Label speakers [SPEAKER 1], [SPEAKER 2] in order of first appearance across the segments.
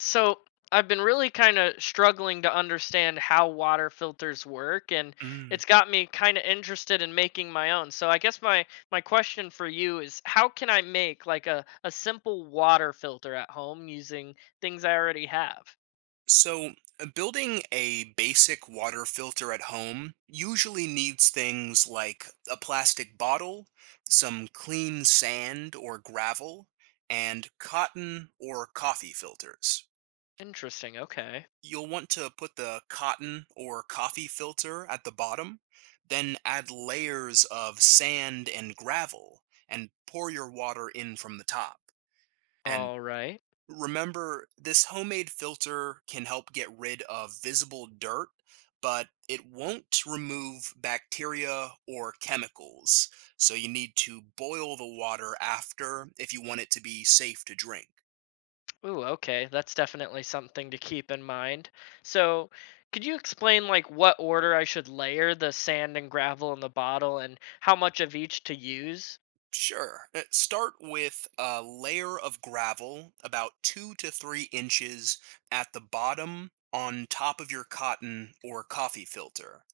[SPEAKER 1] So I've been really kind of struggling to understand how water filters work, and
[SPEAKER 2] Mm.
[SPEAKER 1] it's got me kind of interested in making my own. So I guess my question for you is, how can I make like a simple water filter at home using things I already have?
[SPEAKER 2] So, building a basic water filter at home usually needs things like a plastic bottle, some clean sand or gravel, and cotton or coffee filters.
[SPEAKER 1] Interesting. Okay.
[SPEAKER 2] You'll want to put the cotton or coffee filter at the bottom, then add layers of sand and gravel, and pour your water in from the top. And
[SPEAKER 1] All right.
[SPEAKER 2] Remember, this homemade filter can help get rid of visible dirt, but it won't remove bacteria or chemicals. So you need to boil the water after if you want it to be safe to drink.
[SPEAKER 1] Ooh, okay. That's definitely something to keep in mind. So, could you explain like what order I should layer the sand and gravel in the bottle and how much of each to use?
[SPEAKER 2] Sure. Start with a layer of gravel about 2 to 3 inches at the bottom on top of your cotton or coffee filter.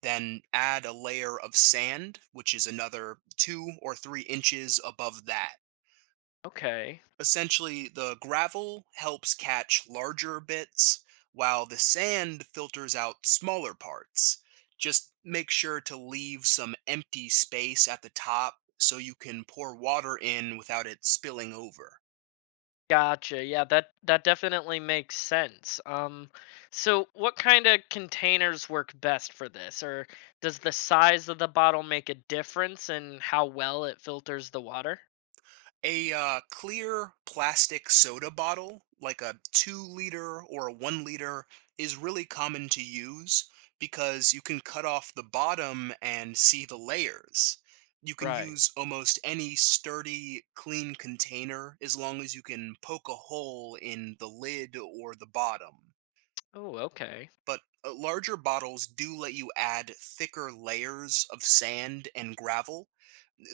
[SPEAKER 2] Then add a layer of sand, which is another 2 or 3 inches above that.
[SPEAKER 1] Okay.
[SPEAKER 2] Essentially, the gravel helps catch larger bits, while the sand filters out smaller parts. Just make sure to leave some empty space at the top so you can pour water in without it spilling over.
[SPEAKER 1] Gotcha. Yeah, that definitely makes sense. So, what kind of containers work best for this, or does the size of the bottle make a difference in how well it filters the water?
[SPEAKER 2] A clear plastic soda bottle, like a 2 liter or a 1 liter, is really common to use because you can cut off the bottom and see the layers. You can
[SPEAKER 1] Right.
[SPEAKER 2] use almost any sturdy, clean container as long as you can poke a hole in the lid or the bottom,
[SPEAKER 1] Oh, okay.
[SPEAKER 2] but larger bottles do let you add thicker layers of sand and gravel.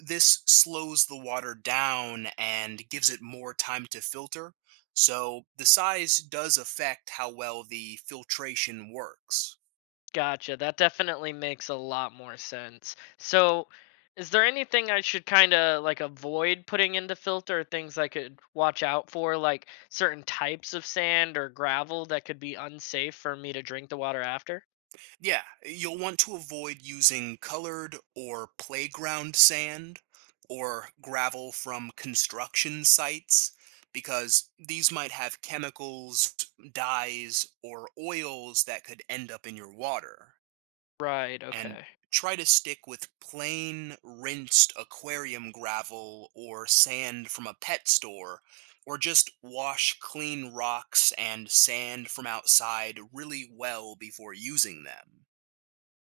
[SPEAKER 2] This slows the water down and gives it more time to filter, so the size does affect how well the filtration works.
[SPEAKER 1] Gotcha. That definitely makes a lot more sense. So, is there anything I should kind of like avoid putting into filter, things I could watch out for, like certain types of sand or gravel that could be unsafe for me to drink the water after?
[SPEAKER 2] Yeah, you'll want to avoid using colored or playground sand or gravel from construction sites because these might have chemicals, dyes, or oils that could end up in your water.
[SPEAKER 1] Right,
[SPEAKER 2] And
[SPEAKER 1] okay.
[SPEAKER 2] try to stick with plain, rinsed aquarium gravel or sand from a pet store, or just wash clean rocks and sand from outside really well before using them.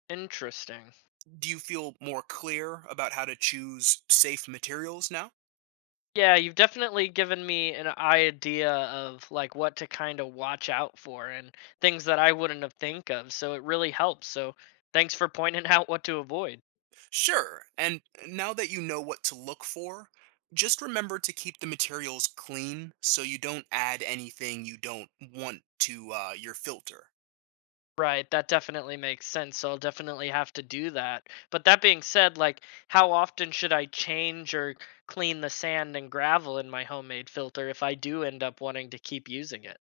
[SPEAKER 1] Interesting.
[SPEAKER 2] Do you feel more clear about how to choose safe materials now?
[SPEAKER 1] Yeah, you've definitely given me an idea of like what to kind of watch out for and things that I wouldn't have think of. So it really helps. So thanks for pointing out what to avoid.
[SPEAKER 2] Sure. And now that you know what to look for, just remember to keep the materials clean so you don't add anything you don't want to your filter.
[SPEAKER 1] Right, that definitely makes sense. So I'll definitely have to do that. But that being said, like how often should I change or clean the sand and gravel in my homemade filter if I do end up wanting to keep using it?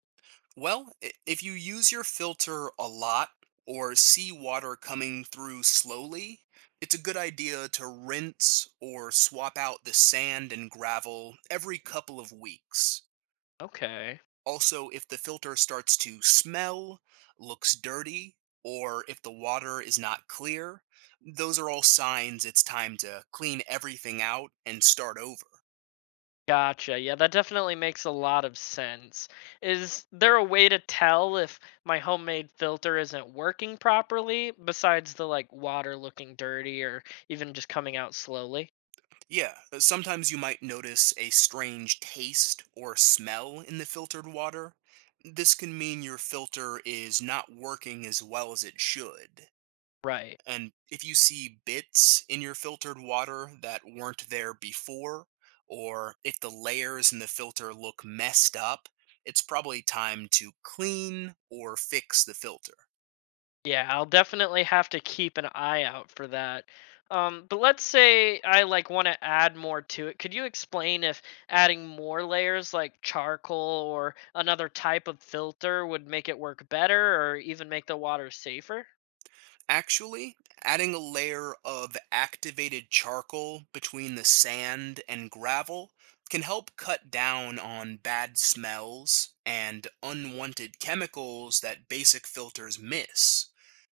[SPEAKER 2] Well, if you use your filter a lot or see water coming through slowly, it's a good idea to rinse or swap out the sand and gravel every couple of weeks.
[SPEAKER 1] Okay.
[SPEAKER 2] Also, if the filter starts to smell, looks dirty, or if the water is not clear, those are all signs it's time to clean everything out and start over.
[SPEAKER 1] Gotcha. Yeah, that definitely makes a lot of sense. Is there a way to tell if my homemade filter isn't working properly besides the like water looking dirty or even just coming out slowly?
[SPEAKER 2] Yeah, sometimes you might notice a strange taste or smell in the filtered water. This can mean your filter is not working as well as it should.
[SPEAKER 1] Right.
[SPEAKER 2] And if you see bits in your filtered water that weren't there before, or if the layers in the filter look messed up, it's probably time to clean or fix the filter.
[SPEAKER 1] Yeah, I'll definitely have to keep an eye out for that. But let's say I like want to add more to it. Could you explain if adding more layers like charcoal or another type of filter would make it work better or even make the water safer?
[SPEAKER 2] Actually, adding a layer of activated charcoal between the sand and gravel can help cut down on bad smells and unwanted chemicals that basic filters miss.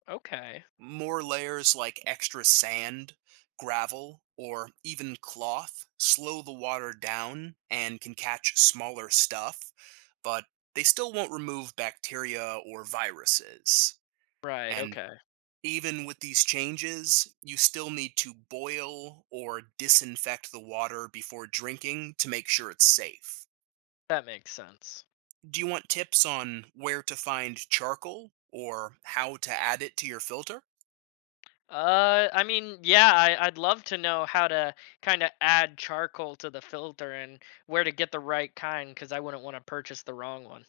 [SPEAKER 1] Okay.
[SPEAKER 2] More layers like extra sand, gravel, or even cloth slow the water down and can catch smaller stuff, but they still won't remove bacteria or viruses.
[SPEAKER 1] Right,
[SPEAKER 2] And
[SPEAKER 1] okay.
[SPEAKER 2] even with these changes, you still need to boil or disinfect the water before drinking to make sure it's safe.
[SPEAKER 1] That makes sense.
[SPEAKER 2] Do you want tips on where to find charcoal or how to add it to your filter?
[SPEAKER 1] I mean, yeah, I'd love to know how to kind of add charcoal to the filter and where to get the right kind because I wouldn't want to purchase the wrong one.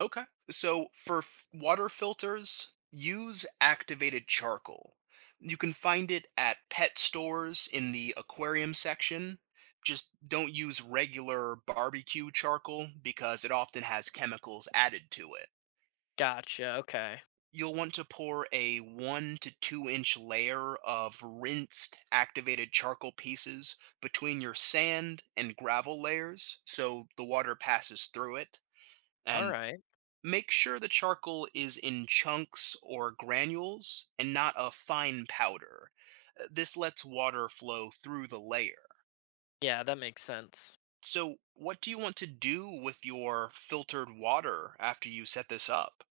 [SPEAKER 2] Okay. So for water filters, use activated charcoal. You can find it at pet stores in the aquarium section. Just don't use regular barbecue charcoal because it often has chemicals added to it.
[SPEAKER 1] Gotcha. Okay.
[SPEAKER 2] You'll want to pour a 1 to 2 inch layer of rinsed activated charcoal pieces between your sand and gravel layers so the water passes through it.
[SPEAKER 1] All
[SPEAKER 2] And
[SPEAKER 1] right.
[SPEAKER 2] Make sure the charcoal is in chunks or granules and not a fine powder. This lets water flow through the layer.
[SPEAKER 1] Yeah, that makes sense.
[SPEAKER 2] So, what do you want to do with your filtered water after you set this up?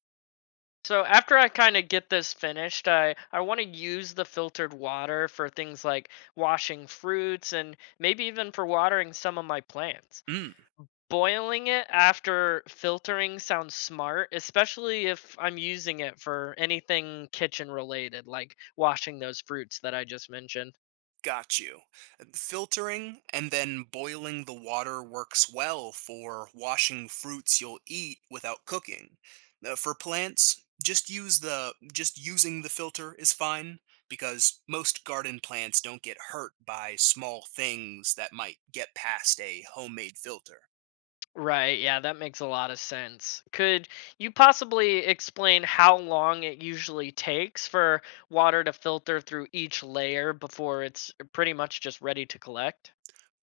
[SPEAKER 1] So after I kind of get this finished, I want to use the filtered water for things like washing fruits and maybe even for watering some of my plants.
[SPEAKER 2] Mm.
[SPEAKER 1] Boiling it after filtering sounds smart, especially if I'm using it for anything kitchen related, like washing those fruits that I just mentioned.
[SPEAKER 2] Got you. Filtering and then boiling the water works well for washing fruits you'll eat without cooking. For plants, just using the filter is fine because most garden plants don't get hurt by small things that might get past a homemade filter.
[SPEAKER 1] Right, yeah, that makes a lot of sense. Could you possibly explain how long it usually takes for water to filter through each layer before it's pretty much just ready to collect?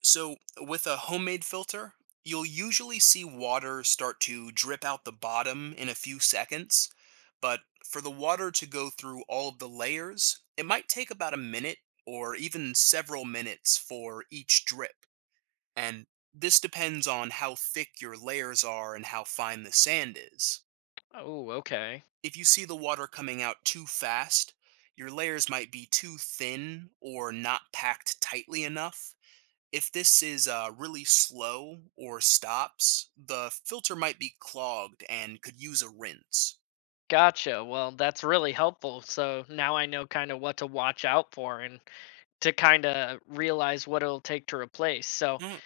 [SPEAKER 2] So, with a homemade filter, you'll usually see water start to drip out the bottom in a few seconds. But for the water to go through all of the layers, it might take about a minute or even several minutes for each drip. And this depends on how thick your layers are and how fine the sand is.
[SPEAKER 1] Oh, okay.
[SPEAKER 2] If you see the water coming out too fast, your layers might be too thin or not packed tightly enough. If this is really slow or stops, the filter might be clogged and could use a rinse.
[SPEAKER 1] Gotcha. Well, that's really helpful. So now I know kind of what to watch out for and to kind of realize what it'll take to replace. So,
[SPEAKER 2] Mm,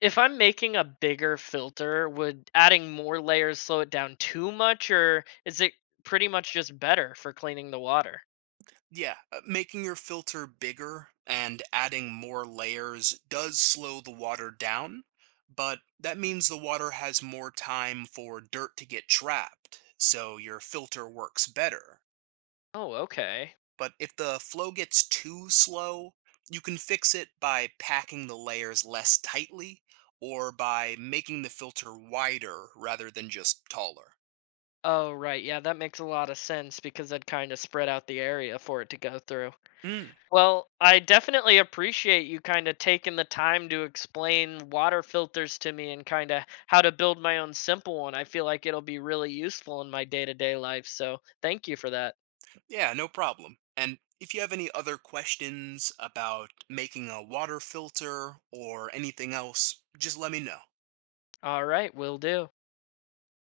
[SPEAKER 1] if I'm making a bigger filter, would adding more layers slow it down too much, or is it pretty much just better for cleaning the water?
[SPEAKER 2] yeah, making your filter bigger and adding more layers does slow the water down, but that means the water has more time for dirt to get trapped, so your filter works better.
[SPEAKER 1] Oh, okay.
[SPEAKER 2] But if the flow gets too slow, you can fix it by packing the layers less tightly or by making the filter wider rather than just taller.
[SPEAKER 1] Oh, right. Yeah, that makes a lot of sense because I'd kind of spread out the area for it to go through.
[SPEAKER 2] Mm.
[SPEAKER 1] Well, I definitely appreciate you kind of taking the time to explain water filters to me and kind of how to build my own simple one. I feel like it'll be really useful in my day to day life. So thank you for that.
[SPEAKER 2] Yeah, no problem. And if you have any other questions about making a water filter or anything else, just let me know.
[SPEAKER 1] All right, will do.